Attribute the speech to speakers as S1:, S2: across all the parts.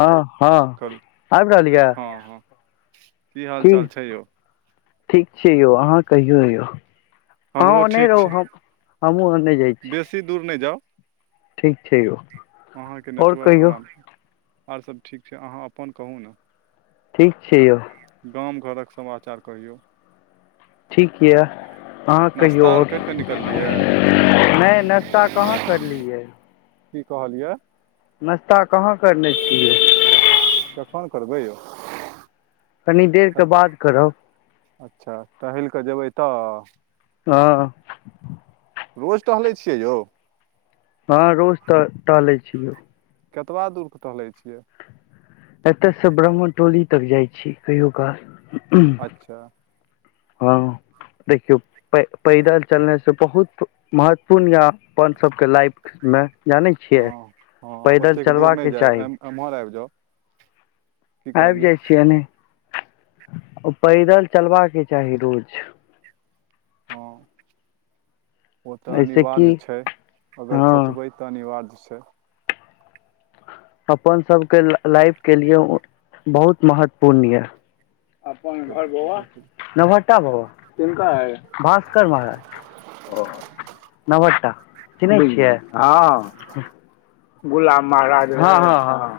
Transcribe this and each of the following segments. S1: हँ हँ आबि रहल यऽ
S2: की हाल चाल छै यौ
S1: ठीक छै यौ अहाँ कहियौ [inaudible]
S2: हमरो
S1: अहाँ नै
S2: ठीक छै
S1: [inaudible] हमहूँ जाइ छी
S2: बेसी दूर नहि जाउ
S1: ठीक छै यौ
S2: [inaudible] अहाँ केँ
S1: आओर
S2: नेटवर्क
S1: कहियौ
S2: हमरा और सब ठीक छै अहाँ अपन कहू न
S1: ठीक छी यौ
S2: गाम घरक समाचार कहियौ
S1: ठीक यऽ अहाँ कहियौ
S2: नाश्ता आर
S1: आओर
S2: करि कऽ निकललियै
S1: नय नाश्ता कहाँ करलियै
S2: की कहलियै
S1: नाश्ता कहाँ करने छियै
S2: कखन करबै यौ
S1: कनि देर के बाद करब
S2: अच्छा टहल कऽ जेबै तऽ
S1: हँ
S2: रोज टहलै छियै यौ
S1: हँ रोज टऽ टहलै छी यौ
S2: केतबा दूर क टहलै छियै
S1: एतय से ब्राम्ह टोली तक जाइ छी कहियो कऽ
S2: अच्छा
S1: हँ देखियौ पैदल चलने से बहुत महत्वपूर्ण या अपन सभके लाइफ मे जानै छियै
S2: हँ हँ
S1: पैदल चलबाके चाही
S2: ह् [inaudible]
S1: आबि जाइ छियै एनी पैदल चलबाके चाही रोज
S2: हँ ओ तऽ
S1: ऐसे कि
S2: अनिवार्ज छै अगर
S1: हँ
S2: सोचबै अनिवार्ज छै
S1: अपन सबके लाइफके लिए बहुत महत्वपूर्ण यऽ अपन घर बौआ
S2: कही
S1: नवट्टा [unintelligible] नवट्टा चिनहै छियै हं गुलाब बाग हँ हँ हँ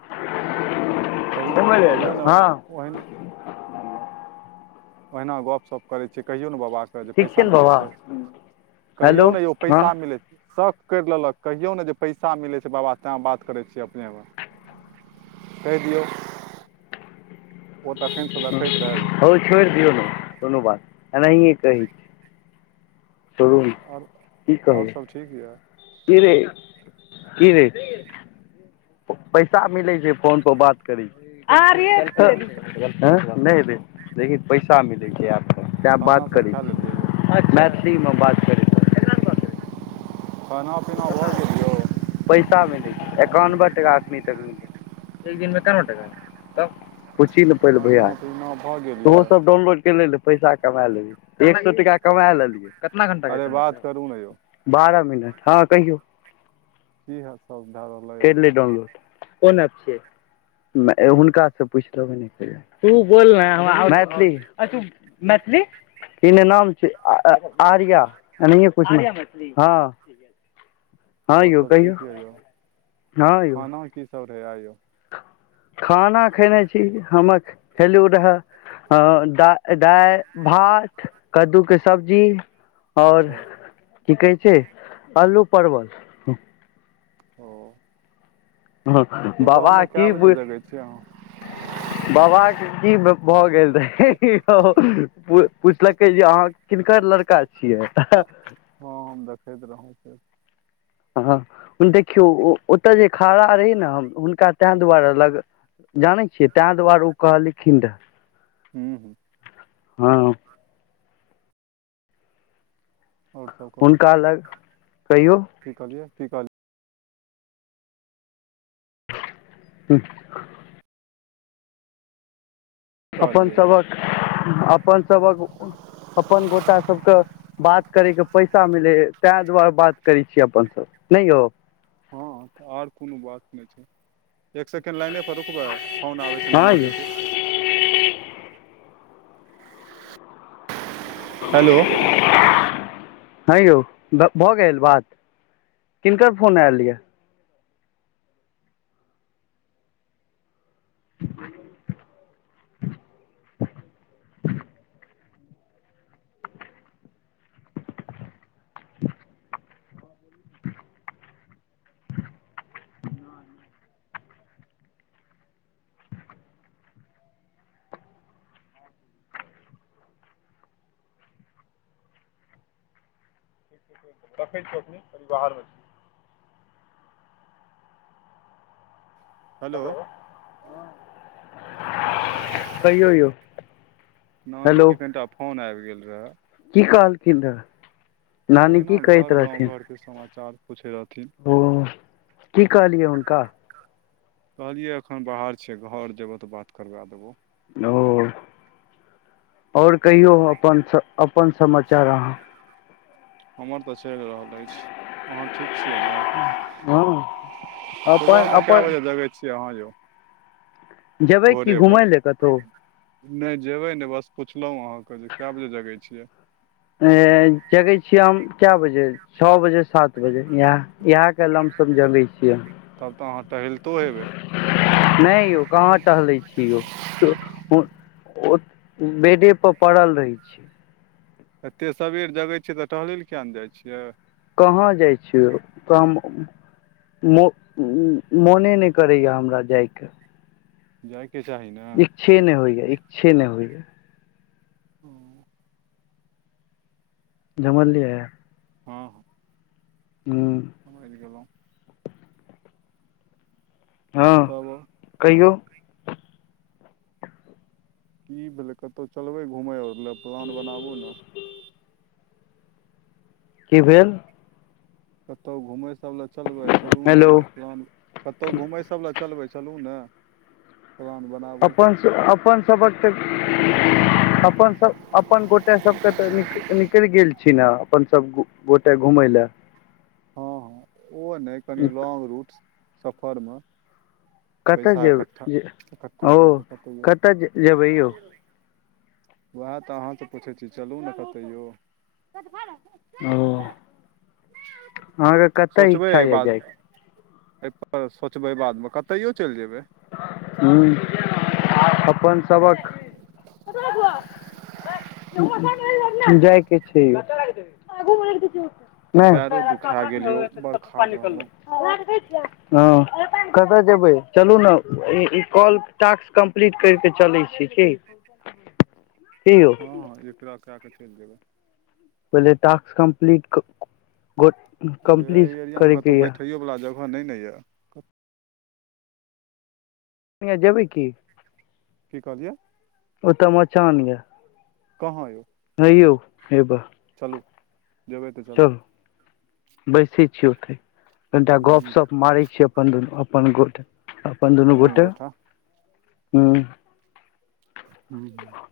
S1: [unintelligible] हँ
S2: ओईमे ओहिना गपशप करै छै कहियो न बाबा के जे
S1: ठीक
S2: पैसा
S1: ने
S2: मिलै
S1: बाबा
S2: छै कहियौ
S1: हेलो
S2: ने यौ
S1: हँ
S2: पैसा मिलैत शख करि लेलक कहियौ ने जे पैसा मिलै छै बाबा तैं बात करै छियै अपने मे कहि दियौ ओ तखनसँ देखैत रहै यौ
S1: ह छोड़ दियौ न कोनो बात अनाही कहै छी
S2: आओर आओर सब ठीक यऽ
S1: कि रै कि रै पैसा मिलै छै फोनपर बात की [unintelligible] नहि र लेकिन पैसा मिलै छै आबके तैँ
S2: खाना
S1: बात
S2: सब
S1: करै
S2: खा लेलियै यऽ
S1: छी मैथिलीमे बात करै छै
S2: खाना पीना भऽ गेल यौ
S1: पैसा मिलै छै एकानबे टाका अखमी तक मिलत एक दिन मे एकावन टका तब पुछि ल
S2: खाना पिना
S1: तऽहो सब डाउनलोड के ले ले पैसा कमा लेैबही एक सए टका कमा लेलियै कतना घंटा
S2: अरे बात करू न यौ
S1: बारह मिनट हँ कहियौ
S2: जी ह सबधा रहल
S1: करिले डाउनलोड कोन एप छियै हुनकासँ पुछि लेबनि एक बेर तू बोल मैथिल [unintelligible] मैथिली नाम छी आर्या अनाहिये कुछ आर्या मैथिली हँ हँ
S2: आओर
S1: यौ
S2: सब
S1: कहियौ
S2: ठीक य यौ
S1: हँ यौ
S2: आर की सब रहै आय यौ
S1: खाना खेने छी हम हेलू रहए ह द दालि भात कद्दूके सब्जी आओर
S2: अच्छा ओ
S1: की कहै छै अलू परवल
S2: ओ सुबह
S1: बाबा
S2: मे कए बजे जगै छी अहाँ
S1: बाबा की भऽ गेल रहे पुछलकै जे अहाँ किनकर लड़का छियै
S2: हँ हम देखैत रहौं से
S1: हँ देखियौ ओतय जे खाड़ा रहै न हम हुनका ताहि दुआरे लग जानै छियै तांइ दुआरे ओ कहलखिन रहऽ
S2: हूँ हूँ
S1: हँ
S2: आओर सब कहू
S1: हुनका लग कहियौ
S2: की कहलियै की कहलै
S1: हूँ अपन
S2: कहलियै यौ
S1: सभक अपन सभक अपन गोटा सबके बात करे के पैसा मिलेय तें दुआरे बात करै छियै अपन सभ नय यौ
S2: हँ तऽ आर कोनो बात नय छै एक सेकेण्ड लाइने पर रुकबै फोन आबै छै
S1: हँ
S2: नाना
S1: यौ
S2: जी के हेलो
S1: हँ यौ भऽ गेल बात किनकर फोन आयल यऽ [inaudible] देखैत छी [unintelligible] हेलो कहियो यौ
S2: नानी
S1: हेलो
S2: के कनिटा फोन आबि गेल रहए
S1: की कहलखिन रहऽ नानी की
S2: ओहिना
S1: कहति
S2: घर गाँव
S1: रहथिन
S2: घरके समाचार पूछै रहथिन
S1: ओ की कहलियै हुनका
S2: कहलियै एखन बाहर छिय घर जेबौ तऽ बात करबे देबौ
S1: ओ आओर कहियो अपन स अपन समाचार अहाँ
S2: हमर तऽ चलि रहल अछि अहाँ ठीक छियै ने
S1: हँ
S2: सुबह
S1: अपन
S2: मे कए
S1: अपन
S2: बजे जगै छियै अहाँ यौ
S1: जेबै की घुमय लए कतौ
S2: नय जेबै ने बस पुछलहुँ अहाँके जे कए बजे जगै छियै
S1: जगै छियै हम कए बजे छओ बजे सात बजे इएह इहे क लमशम जगैय छियै
S2: तब तऽ अहाँ टहलितो हेबै
S1: नय यौ कहाँ टहलै छी यौ ओ [inaudible] बेडे पर पड़ल रहै छै
S2: एतेक सबेर जगै छियै तऽ टहलए लऽ किया नै जाइ छियै
S1: कहाँ जाइ छियौ [unintelligible] मो मोने नै करैए हमरा जाए कऽ
S2: जाय कऽ चाही न
S1: इच्छे नै होइय इच्छे नै होइय
S2: [inaudible]
S1: [unintelligible]
S2: हँ हँ
S1: हूँ
S2: समैझ गेलौं
S1: हँ
S2: [unintelligible]
S1: कहियौ
S2: की भेलै कतै चलबै घुमय आर लऽ प्लान बनाबू न
S1: की भेल
S2: कतै घुमय सभ लऽ चलबै चलू न
S1: हेलो
S2: फैन कतै घुमै सब लए चलबै चलू ने [inaudible] प्लान बनाबू
S1: अपन अपन सबक तऽ [unintelligible] अपन सभ अपन गोटे सभके तऽ नि निकैल गेल छी न अपन सभ गोटे घुमय लऽ
S2: हँ हँ ओ नै कनि लौग रूट सफरम
S1: कतऽ जेब जे
S2: इकट्ठा
S1: [inaudible] ओ
S2: करि
S1: [inaudible]
S2: कतैयौ
S1: कऽ तऽ जेबै यौ
S2: ओएह तऽ अहाँसँ पूछैत छी चलू ने कतै यौ [inaudible]
S1: ओ अहाँके
S2: [unintelligible]
S1: कतऽ इच्छा यऽ जाइके
S2: सोचबै बादमे कतहियो चैल जेबै
S1: [unintelligible] जाय केँ छै यौ [unintelligible] [unintelligible] हँ
S2: पैरो दुखा गेल यौ बड़ ठाढ़ रहलहुँ
S1: कतय जेबै चलू न ई कॉल टास्क कम्प्लीट कैर कऽ चलै छी ठीक
S2: [unintelligible]
S1: [inaudible] कि यौ
S2: हँ हँ एकरा कै कऽ चैल जेबै
S1: पहिले टास्क कंप्लीट [unintelligible]
S2: जे एहि एरियामे कतौ बैठैयोवला जगह नै न यऽ
S1: जेबै की
S2: की कहलियै
S1: ओ तऽ मचान यऽ
S2: कहाँ यौ
S1: हे यौ हेब
S2: चलू [inaudible] जेबै तऽ चलू
S1: बैसै छियै ओते [inaudible] कनिटा
S2: ह
S1: गपशप मारै छियै अपन दुनू अपन गोट अपन दुनू गोटे [inaudible] हू
S2: [unintelligible]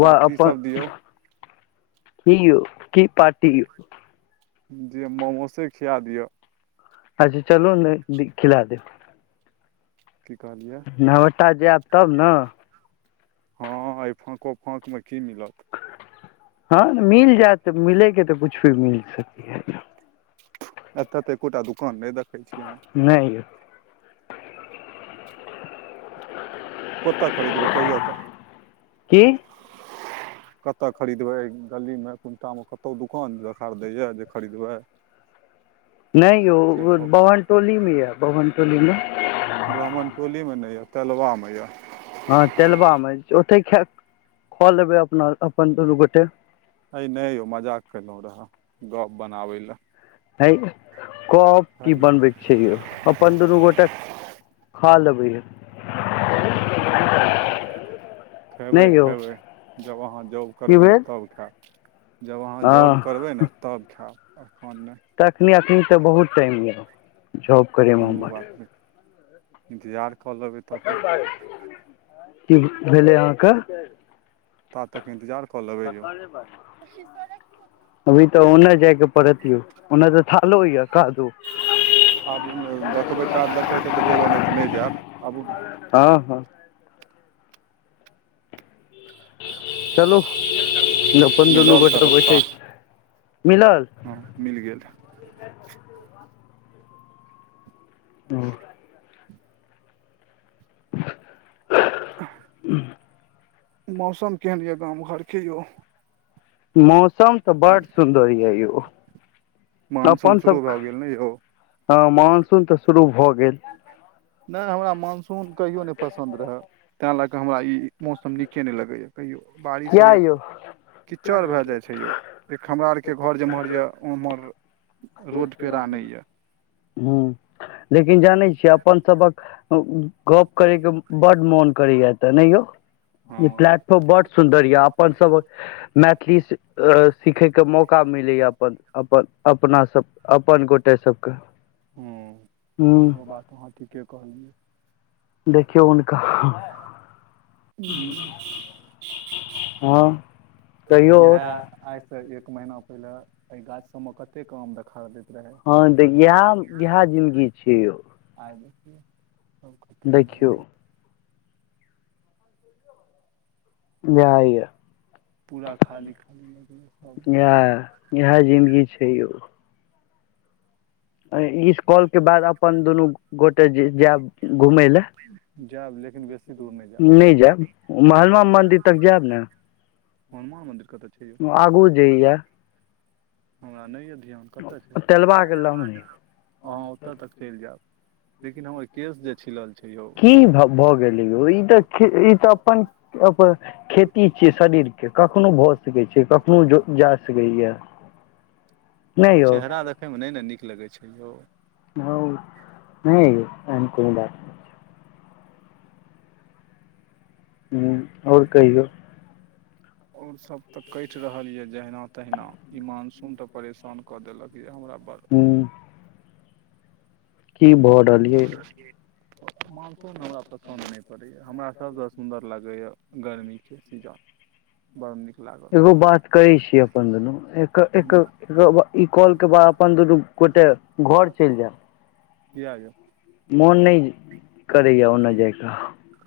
S2: पार्टी सब दियौ [unintelligible] दिय मोमोसे खिया दिअ
S1: अच्छा चलू नै खिला देव
S2: की कहलियै
S1: नबहटा जायब तब न
S2: हँ एहि फाँको फाँक म की मिलत
S1: [inaudible] हँ मिल जायत मिले कऽ तऽ कुछु भी मिल सकै
S2: एतऽ तऽ एकोटा दुकान नै देखै छीयै हम
S1: नै यऽ
S2: कोतो खरीदबै कहियौ तऽ
S1: की
S2: [unintelligible] कतय खरीदबै गलीमे कन्टामे कतहु दुकान देखार दै यऽ जे खरीदबै [inaudible]
S1: नै यौ
S2: से कहू
S1: बभनटोली मे यऽ बभनटोली मे
S2: ब्राह्मण टोली मे नै यऽ तेलबा मे यऽ
S1: हँ तेलबा मे ओते खा [inaudible] ख लेबै अपना अपन दुनू गोटे
S2: हइ नै यौ मजाक कयलहुँ रह गप्प बनाबै लए
S1: हय [inaudible] कप की
S2: हइ
S1: बनबे केँ छै यौ अपन दुनू गोटे [inaudible] खा लेबै या [unintelligible]
S2: [unintelligible] खयबै
S1: नहि यौ
S2: खयबै जब अहाँ जॉब
S1: की
S2: करबै न
S1: भेल
S2: तब खैब जब अहाँ
S1: हँ
S2: जॉब करबै न तब खैब एखन नै
S1: तखनी अखनी तऽ बहुत टाइम यऽ [inaudible] जॉब
S2: तऽ
S1: करै म
S2: कोनो
S1: हमर
S2: बात नहि इन्तजार कऽ लेबै तब तक
S1: [unintelligible] की भेलै अहाँ कऽ
S2: ता तक इन्तजार कऽ लेबै यौ
S1: [unintelligible] अभी तऽ ओने जाय कऽ पड़त यौ ओने तऽ थालो यऽ
S2: [unintelligible] आबू ने देखबै कात द केँ हेतै तऽ जेबै नै तऽ नै जायब आबू न
S1: हँ हँ
S2: मिलल तऽ रस्ता
S1: [unintelligible]
S2: हँ मिल गेल [inaudible] [inaudible]
S1: [unintelligible]
S2: [unintelligible] मौसम केहन यऽ गाम घर केँ यो
S1: मौसम तऽ बड सुन्दर यऽ यौ
S2: मानसून
S1: अपन सब
S2: शुरू भए गेल नै यौ
S1: हँ मानसून तऽ शुरू भऽ गेल
S2: नै हमरा मानसून कहियो नै पसन्द रहए तैं लए कऽ हमरा ई मौसम नीके नै लगैया कहियो बारिश
S1: किया
S2: होइया
S1: यौ
S2: तऽ किचड़ भए जाइ छै यौ [inaudible] हमरा आर केँ घर जे एम्हर य उम्हर रोड पेरा नै यऽ
S1: हू [inaudible] लेकिन जानै छियै अपन सभ हक गप करय कऽ बड मोन करैये त नहि यौ
S2: हँ
S1: [unintelligible] सुंदर य अपन सब [inaudible] मैथिली सि [inaudible] अ सीखै कऽ मौका मिलैए अपन अपन अपना सब अपन गोटे सब कऽ
S2: हँ
S1: [inaudible] हू
S2: सेहो बात अहाँ ठीके कहलियै
S1: देखियौ हुनकाह हँ कहियौ
S2: इएह आइस एक महीना पहिले एहि गाछ सबमे कतेक आम देखा
S1: हँ देगी आम इएह जिनगी छै यौ
S2: आइ देखियौ सब खतम भ
S1: देखियौ
S2: गेलै
S1: जाय य
S2: पूरा खाली खाली लगैये सब
S1: आँ इएह जिन्दगी छै यौ इस कॉल के बाद अपन दुनू गोटे जेएब घुमय लए
S2: जायब लेकिन बेसी दूर नै
S1: नहि जायब
S2: जेएब
S1: महात्मा
S2: हनुमान
S1: मन्दिर
S2: मंदिर तक
S1: जायब
S2: जेएब ने हनुमान मन्दिर कत छै
S1: आगू जेईया
S2: हमरा नै य ध्यान कत छै
S1: तेलबाक लम्हे
S2: अहाँ ओत तक चलि जायब लेकिन हमर केस जे छिलल छै यौ
S1: की भ भ गेलै यौ ई त ई त अपन अप खेती छियै शरीर के कखनो भ सकैत छै कखनो ज जा [unintelligible] नहि यौ
S2: चेहरा देखैमे नै ने नीक लगै छै यौ
S1: हौं नै यौ एहन कोनो बात उ आओर कहियौ
S2: आओर सभ त कटि रहलय जहिना तहिना ई मानसून त परेशान क देलक य हमरा बड़
S1: हूँ [unintelligible]
S2: [inaudible] मानसून हमरा पसन्द नै पड़ै य हमरा सभसँ सुन्दर लगैय गरमी के सीजन बड़ नीक लागल
S1: ओ बात कहै छी अपन दुनू एक एक
S2: किया
S1: रौबा ई कॉल के बाद अपन दुनू गोटे घर चलि जेएब
S2: किया यौ
S1: मोन नै करैया ओन जाय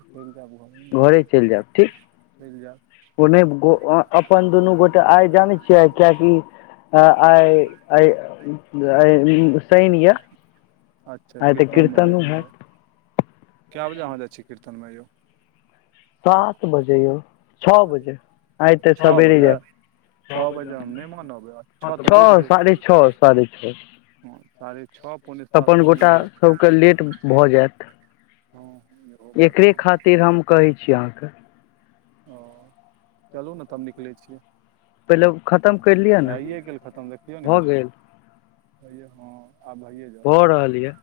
S2: चलि जायब घरमे
S1: घरे चलि जायब ठीक
S2: चलि जाएब
S1: ओ नै ओ अ अपन दुनू गोटे आइ जानै छियै कियाकि हँ आइ आइ आई शनि य
S2: अच्छा कीर्तन मे जाय क
S1: हैत
S2: य कए बजे अहाँ जाइ छियै कीर्तन मे यौ
S1: सात बजे यौ छओ बजे आइ तऽ
S2: छ
S1: सबेरे
S2: बजे छ बजे हम नै मानब छ
S1: जायब
S2: त
S1: छओ
S2: बाजि गेल
S1: साढ़े छओ साढ़े छओ
S2: हँ साढ़े छ पौने
S1: अपन
S2: सात मानि
S1: गोटा सभके लेट
S2: लेब
S1: भऽ जायत एकरे खातिर
S2: [unintelligible]
S1: हम कहै छी अहाँके
S2: ओ चलू न त हम निकलै छि
S1: पहिले खतम करि लिअ ने
S2: [unintelligible] गेल खतम देखियौ ने
S1: भऽ
S2: भेल
S1: गेल
S2: हैया हँं आब भैयए ज
S1: भऽ रहल यऽ